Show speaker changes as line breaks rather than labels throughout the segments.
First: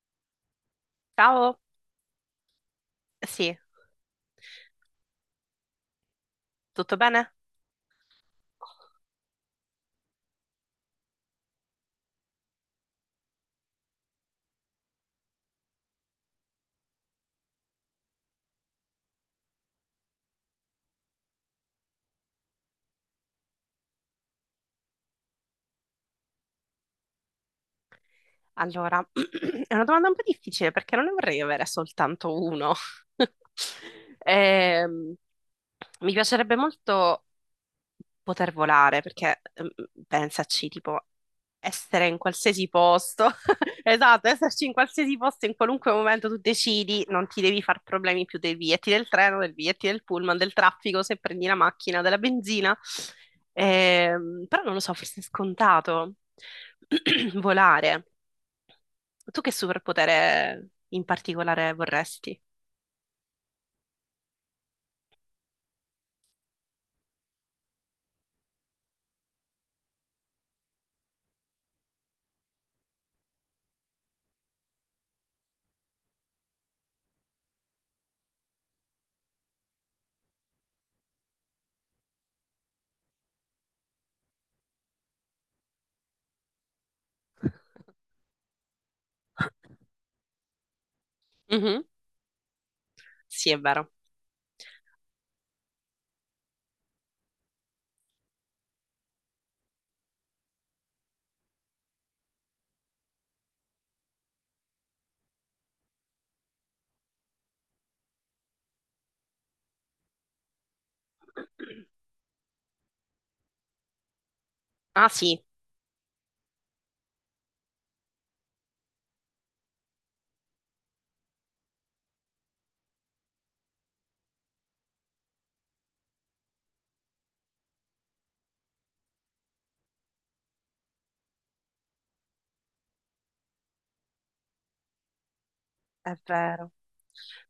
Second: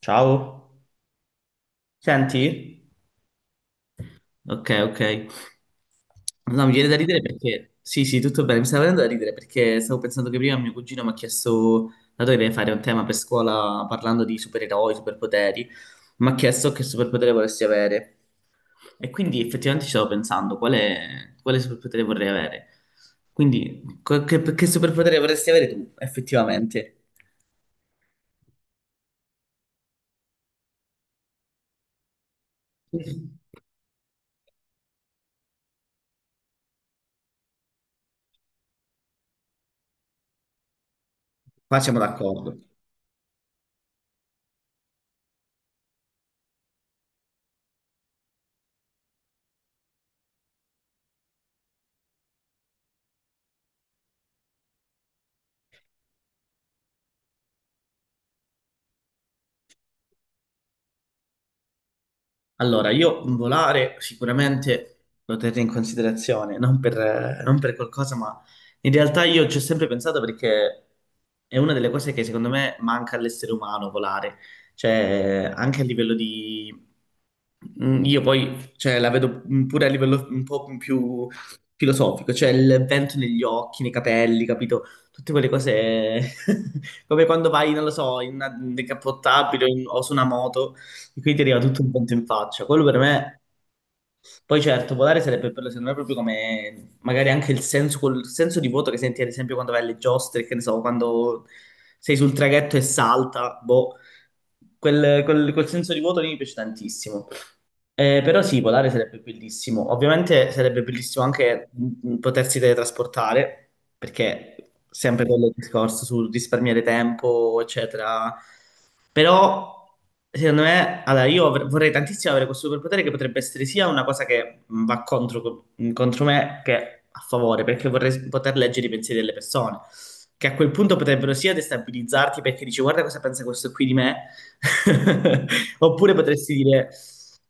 Ciao,
Ciao,
senti?
sì,
Ok, ok. No, mi viene da
tutto
ridere
bene?
perché. Sì, sì, tutto bene. Mi stava venendo da ridere perché stavo pensando che prima mio cugino mi ha chiesto, dato che deve fare un tema per scuola parlando di supereroi, superpoteri, mi ha chiesto che superpotere volessi avere. E quindi effettivamente ci stavo pensando, quale superpotere vorrei avere? Quindi, che superpotere vorresti avere tu, effettivamente?
Allora, è una domanda un po' difficile perché non ne vorrei avere soltanto uno.
Sì.
Ehm, mi piacerebbe molto poter volare perché, pensaci, tipo,
Qua siamo
essere in
d'accordo.
qualsiasi posto, esatto, esserci in qualsiasi posto, in qualunque momento tu decidi, non ti devi far problemi più dei biglietti del treno, del biglietti del pullman, del traffico, se prendi la macchina, della benzina. Però non lo so, forse è scontato volare. Tu che superpotere in particolare vorresti?
Allora, io volare sicuramente lo terrei in considerazione, non per qualcosa, ma in realtà io ci ho sempre pensato perché è una delle cose che secondo me manca all'essere umano volare, cioè anche a livello di. Io poi cioè, la vedo pure a livello un po' più filosofico, cioè il vento negli occhi, nei capelli, capito? Tutte quelle cose come quando vai, non lo so, in una decappottabile o o su una moto. E quindi ti arriva tutto
Mhm.
un vento in faccia. Quello per me,
Sì, è vero.
poi certo, volare sarebbe bello, secondo me, proprio come magari anche il senso, quel senso di vuoto che senti, ad esempio, quando vai alle giostre, che ne so, quando sei sul traghetto e salta, boh, quel senso di vuoto lì mi piace tantissimo. Però sì, volare sarebbe bellissimo. Ovviamente sarebbe bellissimo anche potersi teletrasportare, perché
Ah,
sempre
sì,
quello il discorso sul risparmiare tempo, eccetera. Però, secondo me, allora io vorrei tantissimo avere questo superpotere che potrebbe essere sia una cosa che va contro, contro me che a favore, perché vorrei poter leggere i pensieri delle persone, che a quel punto potrebbero sia destabilizzarti perché dici guarda cosa pensa questo qui di me, oppure
è
potresti
vero.
dire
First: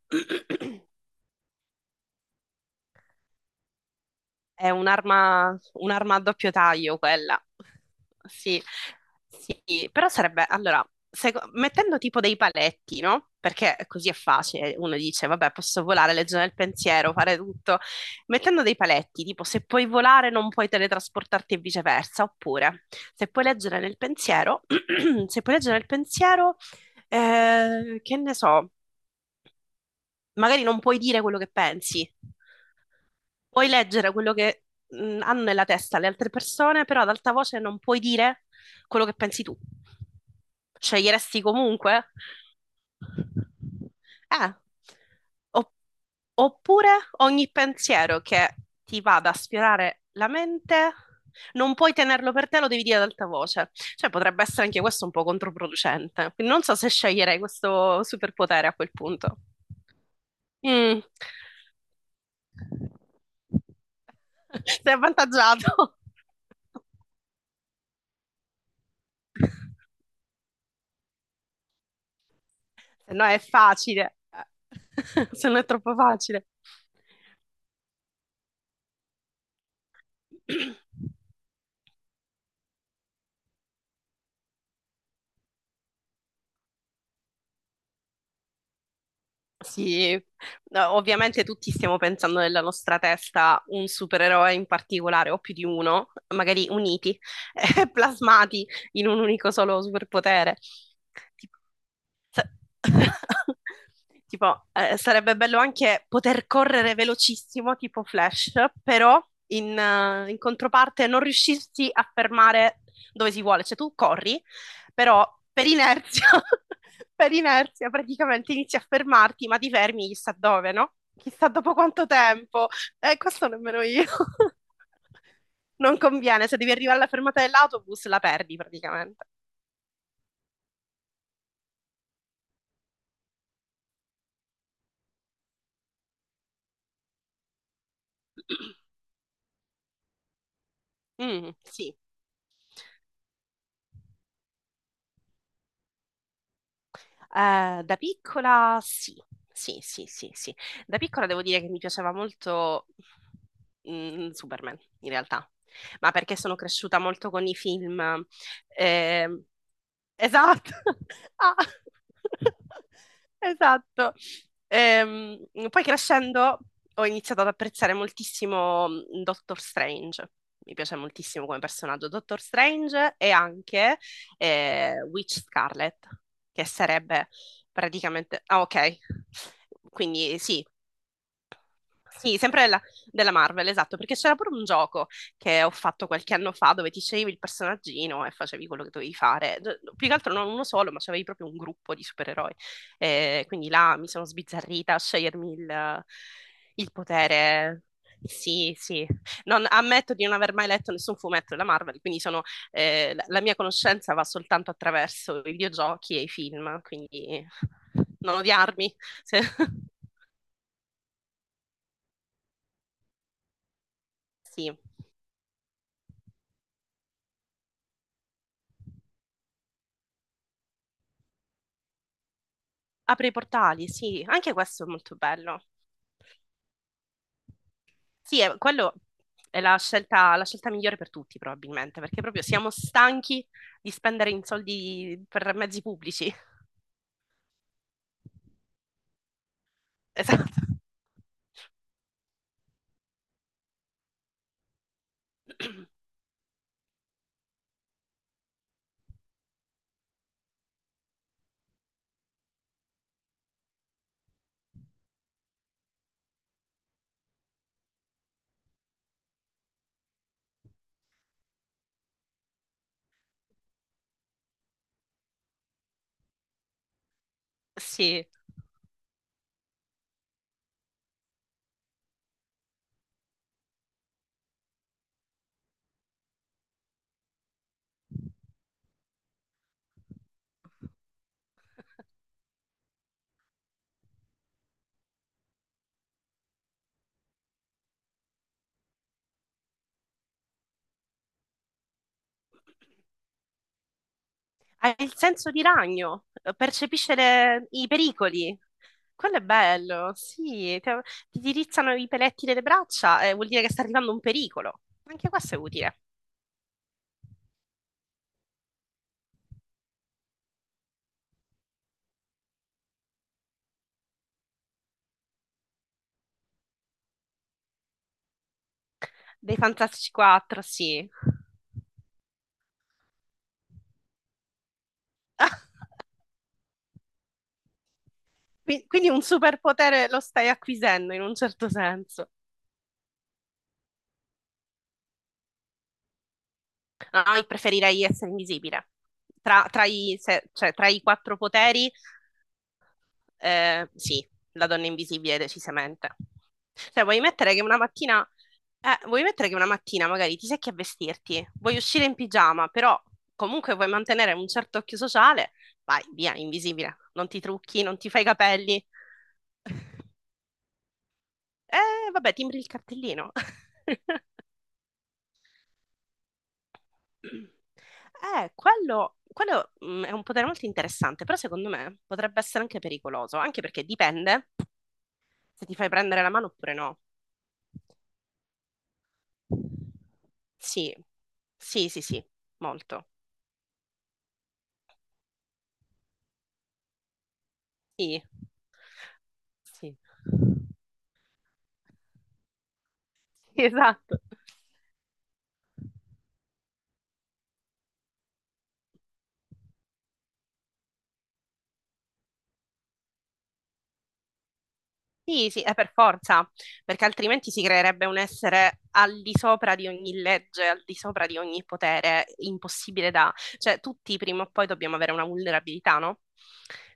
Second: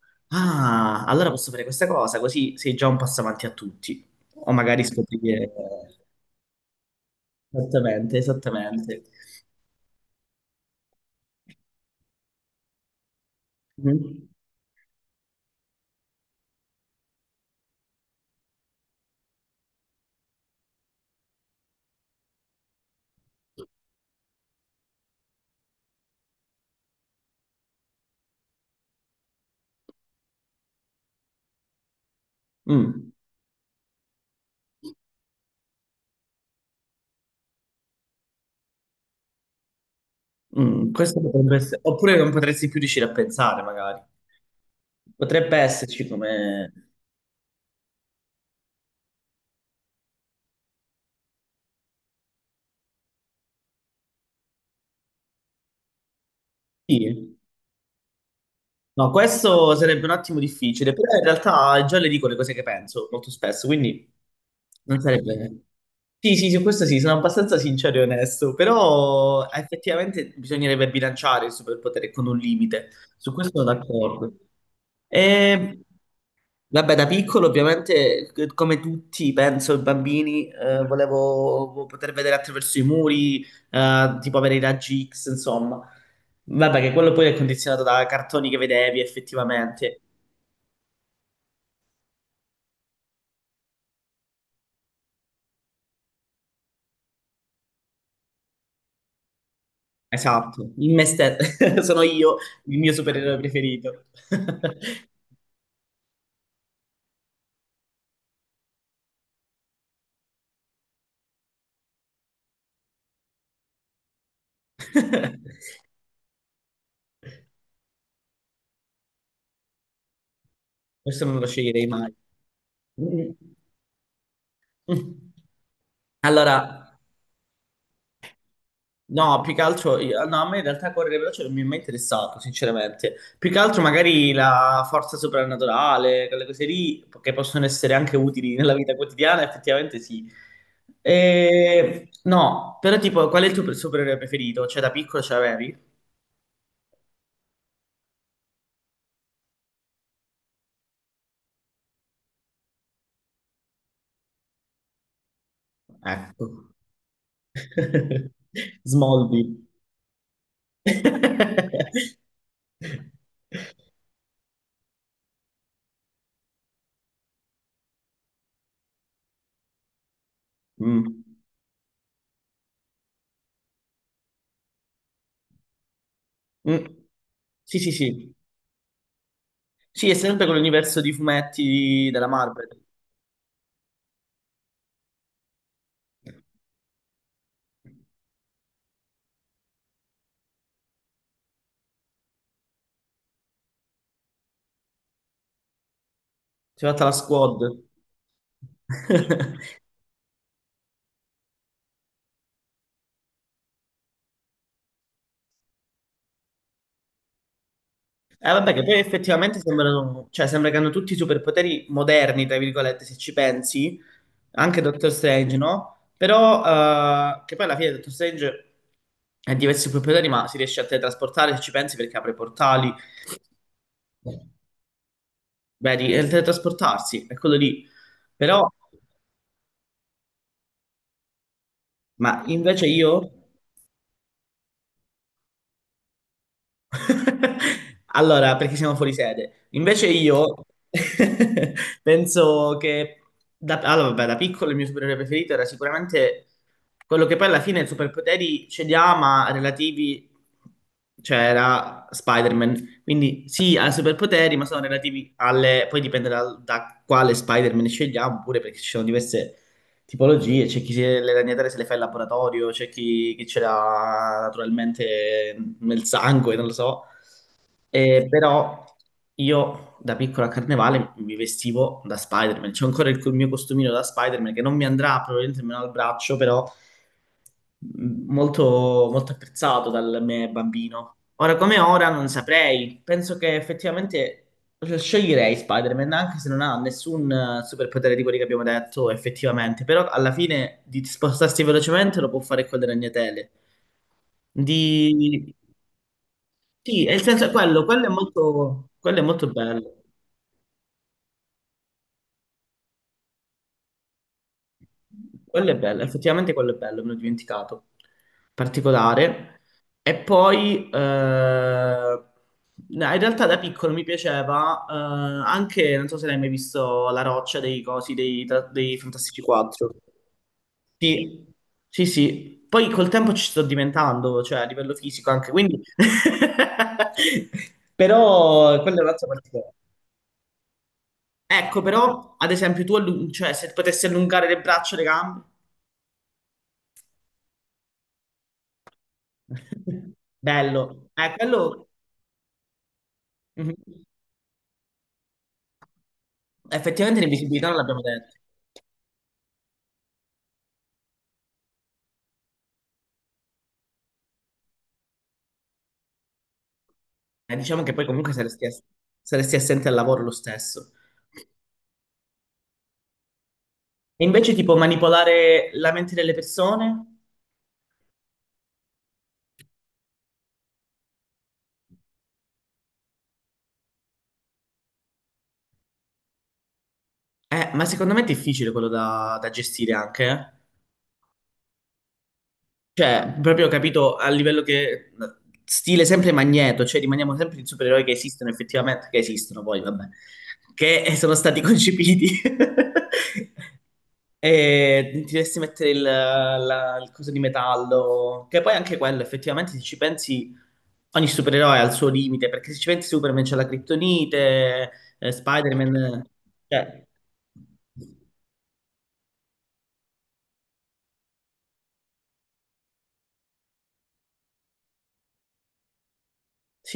ah, allora posso fare questa cosa, così sei già un passo avanti a tutti, o
È
magari scoprire
un'arma a doppio taglio quella.
esattamente,
Sì,
esattamente.
sì, però sarebbe, allora, mettendo tipo dei paletti, no? Perché così è
Mhm.
facile, uno dice, vabbè, posso volare, legge nel pensiero, fare tutto. Mettendo dei paletti, tipo, se puoi volare non puoi teletrasportarti e viceversa, oppure, se puoi leggere nel pensiero, se puoi leggere nel pensiero, che ne so, magari non puoi dire quello che pensi,
Mm.
puoi leggere quello che hanno nella testa le altre persone, però ad alta voce non puoi dire quello che pensi tu.
Mm, questo
Sceglieresti
potrebbe essere,
comunque?
oppure non potresti più riuscire a pensare, magari.
Eh.
Potrebbe
Opp-
esserci come.
oppure ogni pensiero che ti vada a sfiorare la mente, non puoi tenerlo per te, lo devi dire ad alta voce. Cioè, potrebbe essere anche questo un po' controproducente. Quindi non so se
Sì.
sceglierei questo superpotere a quel
No,
punto.
questo sarebbe un attimo difficile,
Mm.
però in realtà già le dico le cose che penso molto spesso, quindi
Sei
non sarebbe.
avvantaggiato.
Sì, sì, su questo sì, sono abbastanza sincero e onesto, però effettivamente bisognerebbe bilanciare il superpotere con un limite.
Se no
Su
è
questo sono
facile,
d'accordo.
se no è
Ehm,
troppo facile.
Vabbè, da piccolo ovviamente, come tutti, penso, i bambini, volevo poter vedere attraverso i muri, tipo avere i raggi X, insomma. Vabbè, che quello poi è condizionato da cartoni che vedevi effettivamente.
Sì, no, ovviamente tutti stiamo pensando nella nostra testa un supereroe in particolare, o più di uno, magari uniti, plasmati in un unico solo superpotere.
Esatto, in me
Tipo,
stesso, sono io
sa-
il mio supereroe preferito.
tipo, sarebbe bello anche poter correre velocissimo, tipo Flash, però in controparte non riuscirsi a fermare dove si vuole. Cioè, tu corri però per inerzia, per inerzia praticamente inizi a fermarti, ma ti fermi chissà dove, no?
Questo non lo
Chissà dopo
sceglierei
quanto
mai.
tempo. Questo nemmeno io. Non conviene, se devi arrivare
Allora,
alla fermata dell'autobus la perdi praticamente.
no, più che altro, io- no, a me in realtà correre veloce non mi è mai interessato, sinceramente. Più che altro magari la forza soprannaturale, quelle cose lì, che possono essere anche utili nella vita quotidiana, effettivamente sì.
Mm, sì.
E. No, però tipo, qual è il tuo supereroe preferito? Cioè, da piccolo ce l'avevi?
Da piccola sì, sì, sì, sì, sì. Da piccola devo dire che mi piaceva molto Superman, in realtà, ma perché sono
Ecco.
cresciuta molto con i film eh.
Smallville.
Esatto. Ah. Esatto. Ehm, poi crescendo ho iniziato ad apprezzare moltissimo Doctor Strange. Mi piace
Mm.
moltissimo come personaggio Doctor Strange e anche Witch Scarlet, che
Mm.
sarebbe
Sì, sì, sì.
praticamente... Ah, ok.
Sì, è
Quindi
sempre
sì,
quell'universo di fumetti della
sì, sempre
Marvel.
della, della Marvel, esatto, perché c'era pure un gioco che ho fatto qualche anno fa dove ti sceglievi il personaggino e facevi quello che dovevi fare. Più che altro non uno solo, ma c'avevi proprio un gruppo di supereroi. Quindi là mi sono sbizzarrita a scegliermi
Si è
il
fatta la squad.
potere. Sì, sì. Ammetto di non aver mai letto nessun fumetto della Marvel, quindi sono, la mia conoscenza va soltanto attraverso i videogiochi e i film, quindi non
Vabbè, che
odiarmi.
poi
Se-
effettivamente sembrano, cioè, sembra che hanno tutti i superpoteri moderni, tra virgolette, se ci pensi,
Sì.
anche Doctor Strange, no? Però, che poi alla fine Doctor Strange ha diversi superpoteri, ma si riesce a teletrasportare, se ci pensi, perché apre portali.
Apre i portali, sì, anche questo è molto bello.
Vedi, è il teletrasportarsi, è quello lì.
Sì,
Però,
quello è la scelta migliore per tutti, probabilmente, perché proprio
ma
siamo
invece io.
stanchi di spendere in soldi per mezzi pubblici.
Allora, perché siamo fuori sede. Invece
Esatto.
io penso che da, allora, vabbè, da piccolo il mio supereroe preferito era sicuramente quello che poi alla fine superpoteri ce li ha, ma relativi, cioè era Spider-Man. Quindi sì, ha superpoteri, ma sono relativi alle. Poi dipende da quale Spider-Man scegliamo, pure perché ci sono diverse tipologie, c'è chi se le ragnatele se le fa in laboratorio, c'è chi, chi ce l'ha naturalmente nel sangue, non lo so.
Sì,
Però io da piccola a carnevale mi vestivo da Spider-Man. C'è ancora il mio costumino da Spider-Man che non mi andrà probabilmente meno al braccio, però molto, molto apprezzato dal me bambino. Ora come ora non saprei, penso che effettivamente sceglierei Spider-Man anche se non ha nessun superpotere di quelli che abbiamo detto effettivamente, però alla fine di spostarsi velocemente lo può fare con le ragnatele.
hai il senso
Di.
di ragno,
Sì,
percepisce
nel senso quello,
i pericoli.
quello è
Quello è
molto bello.
bello, sì, ti dirizzano i peletti delle braccia, vuol dire che sta arrivando un pericolo. Anche questo è
Quello è
utile.
bello, effettivamente quello è bello, me l'ho dimenticato. Particolare. E poi, no, in realtà da piccolo mi piaceva anche, non so se l'hai mai visto, La roccia dei cosi, dei Fantastici
Dei
4.
Fantastici 4, sì.
Sì, sì, sì. Poi col tempo ci sto diventando, cioè a livello fisico anche, quindi. Però quello è
Quindi un
un'altra particolare.
superpotere lo stai acquisendo in un certo
Ecco,
senso.
però, ad esempio, tu, cioè, se potessi allungare le braccia e le gambe.
No, io preferirei essere invisibile. Tra, tra i, se- cioè, tra i
Bello.
quattro
Quello.
poteri,
Mhm.
sì, la donna invisibile decisamente. Cioè, vuoi
Effettivamente
mettere che
l'invisibilità non
una
l'abbiamo
mattina,
detto.
vuoi mettere che una mattina magari ti secchi a vestirti, vuoi uscire in pigiama, però comunque vuoi mantenere un certo occhio sociale, vai via, invisibile. Non ti
Diciamo
trucchi,
che
non
poi
ti fai i
comunque saresti, ass-
capelli.
saresti assente al lavoro lo stesso.
Vabbè, timbri il cartellino.
E invece tipo manipolare la mente delle persone?
Quello è un potere molto interessante, però secondo me potrebbe essere anche pericoloso, anche perché dipende se ti fai prendere la mano oppure no.
Ma secondo me è difficile quello da gestire anche, eh.
Sì, sì, sì, sì, molto.
Cioè, proprio ho capito a livello che. Stile sempre Magneto, cioè rimaniamo sempre i supereroi che
Sì,
esistono effettivamente, che esistono poi,
sì.
vabbè, che sono stati concepiti.
Sì, esatto.
E ti dovresti mettere il coso di metallo, che poi anche quello, effettivamente, se ci pensi, ogni supereroe ha il suo limite, perché se ci pensi Superman c'ha la Kryptonite,
Sì, sì, è per
Spider-Man,
forza, perché
cioè,
altrimenti si creerebbe un essere al di sopra di ogni legge, al di sopra di ogni potere, impossibile da... Cioè, tutti prima o poi dobbiamo avere una vulnerabilità, no?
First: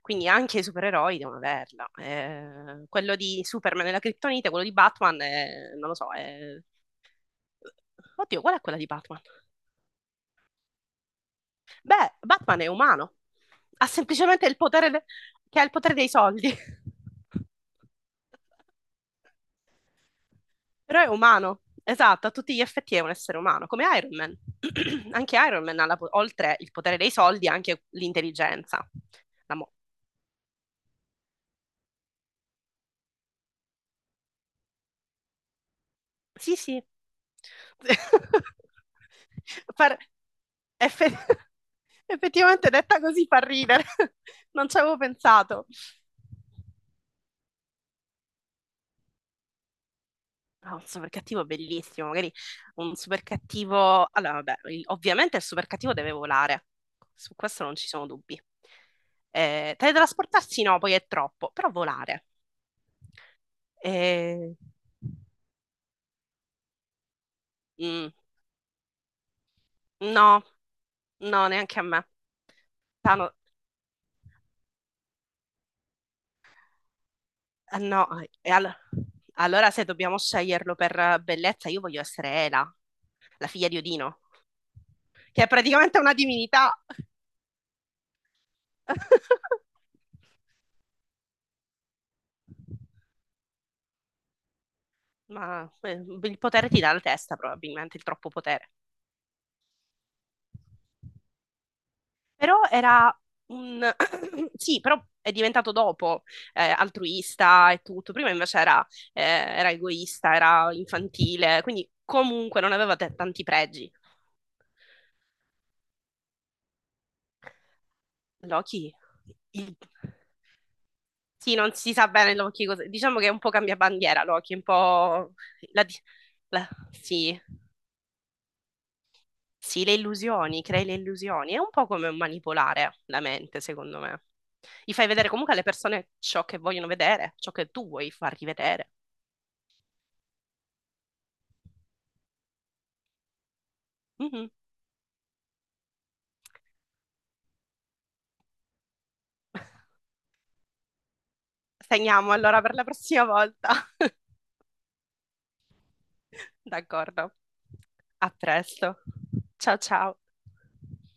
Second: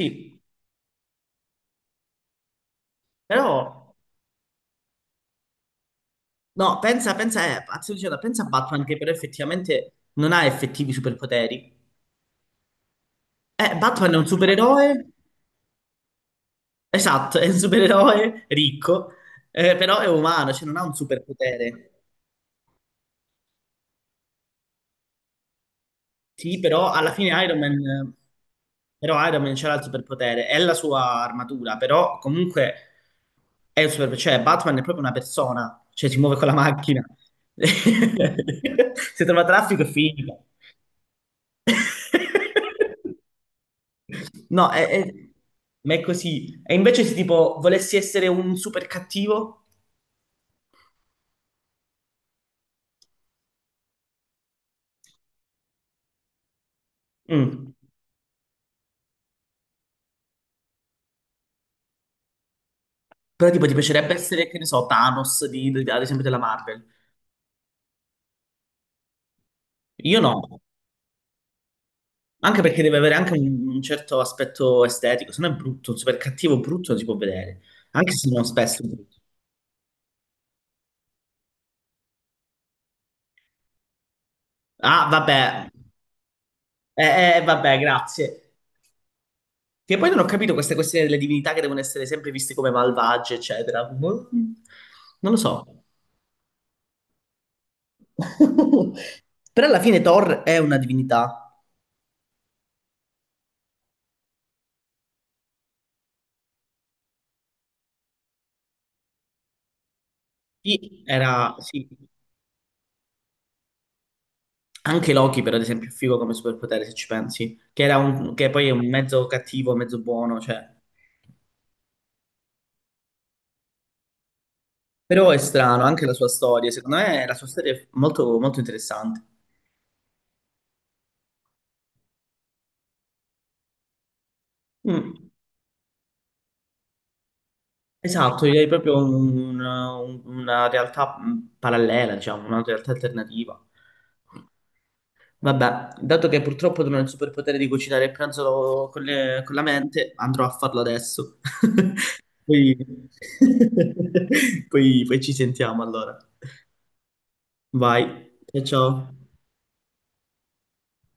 Quindi anche i supereroi devono averla. Quello di Superman è
però,
la criptonite, quello di Batman è... non lo so, è...
no, pensa, pensa, pazzo dicendo, pensa
Oddio,
a
qual è quella
Batman,
di
che però
Batman?
effettivamente non ha effettivi superpoteri.
Beh, Batman è umano, ha
Batman è un
semplicemente il potere,
supereroe,
che ha il potere dei soldi.
esatto, è un supereroe ricco, però è umano, cioè non ha un
Però è umano,
superpotere.
esatto, a tutti gli effetti è un essere umano, come Iron Man. Anche Iron Man ha, oltre
Sì,
il
però
potere dei
alla fine
soldi,
Iron
anche
Man,
l'intelligenza.
però Iron Man
La mo-
c'era il superpotere, è la sua armatura, però comunque è un super, cioè Batman è proprio una persona, cioè si muove con la
sì, sì.
macchina. Se trova traffico è
Far-
finita.
effe- Effettivamente detta così fa ridere, non
No,
ci avevo pensato.
ma è così. E invece se tipo volessi essere un super cattivo,
Ah, un super cattivo bellissimo, magari un super cattivo. Allora, vabbè, ovviamente il super cattivo deve volare, su questo
mm,
non ci sono dubbi. Teletrasportarsi no, poi è troppo, però volare.
però tipo ti piacerebbe essere,
Eh,
che ne so, Thanos ad esempio della Marvel.
mm,
Io no.
no, no, neanche a me.
Anche perché deve avere anche
Tano-
un certo aspetto estetico, se no è brutto, super cattivo, brutto non si può vedere,
no,
anche se non
e all-
spesso è brutto.
allora se dobbiamo sceglierlo per bellezza, io voglio essere Ela, la figlia di Odino,
Ah,
che è
vabbè,
praticamente una divinità.
vabbè, grazie. Che poi non ho capito queste questioni delle divinità che devono essere sempre viste come malvagie, eccetera. Boh, non lo
Ma
so.
il potere ti dà la testa, probabilmente, il troppo potere.
Però alla fine Thor è una divinità.
Però era un... sì, però è diventato dopo altruista e tutto. Prima invece era, era egoista, era
Sì, era,
infantile,
sì.
quindi comunque non aveva tanti pregi.
Anche Loki, per ad esempio, è figo come superpotere, se ci pensi. Che poi è un
Loki,
mezzo cattivo,
il-
mezzo buono, cioè.
sì, non si sa bene Loki cosa... Diciamo che è un po' cambia bandiera Loki, è un
Però
po'...
è strano
La... di-
anche la sua storia, secondo me la
Sì,
sua storia è molto, molto interessante.
sì, le illusioni, crei le illusioni. È un po' come manipolare la mente, secondo me. Gli fai vedere
Mm,
comunque alle persone ciò che vogliono vedere, ciò che tu vuoi
esatto,
fargli
direi
vedere.
proprio una realtà parallela, diciamo, una realtà alternativa.
Mhm.
Vabbè, dato che purtroppo non ho il superpotere di cucinare il pranzo con con la mente, andrò a farlo adesso.
Segniamo allora per
Poi,
la prossima volta.
poi ci sentiamo allora.
D'accordo. A
Vai, ciao
presto.
ciao.
Ciao ciao.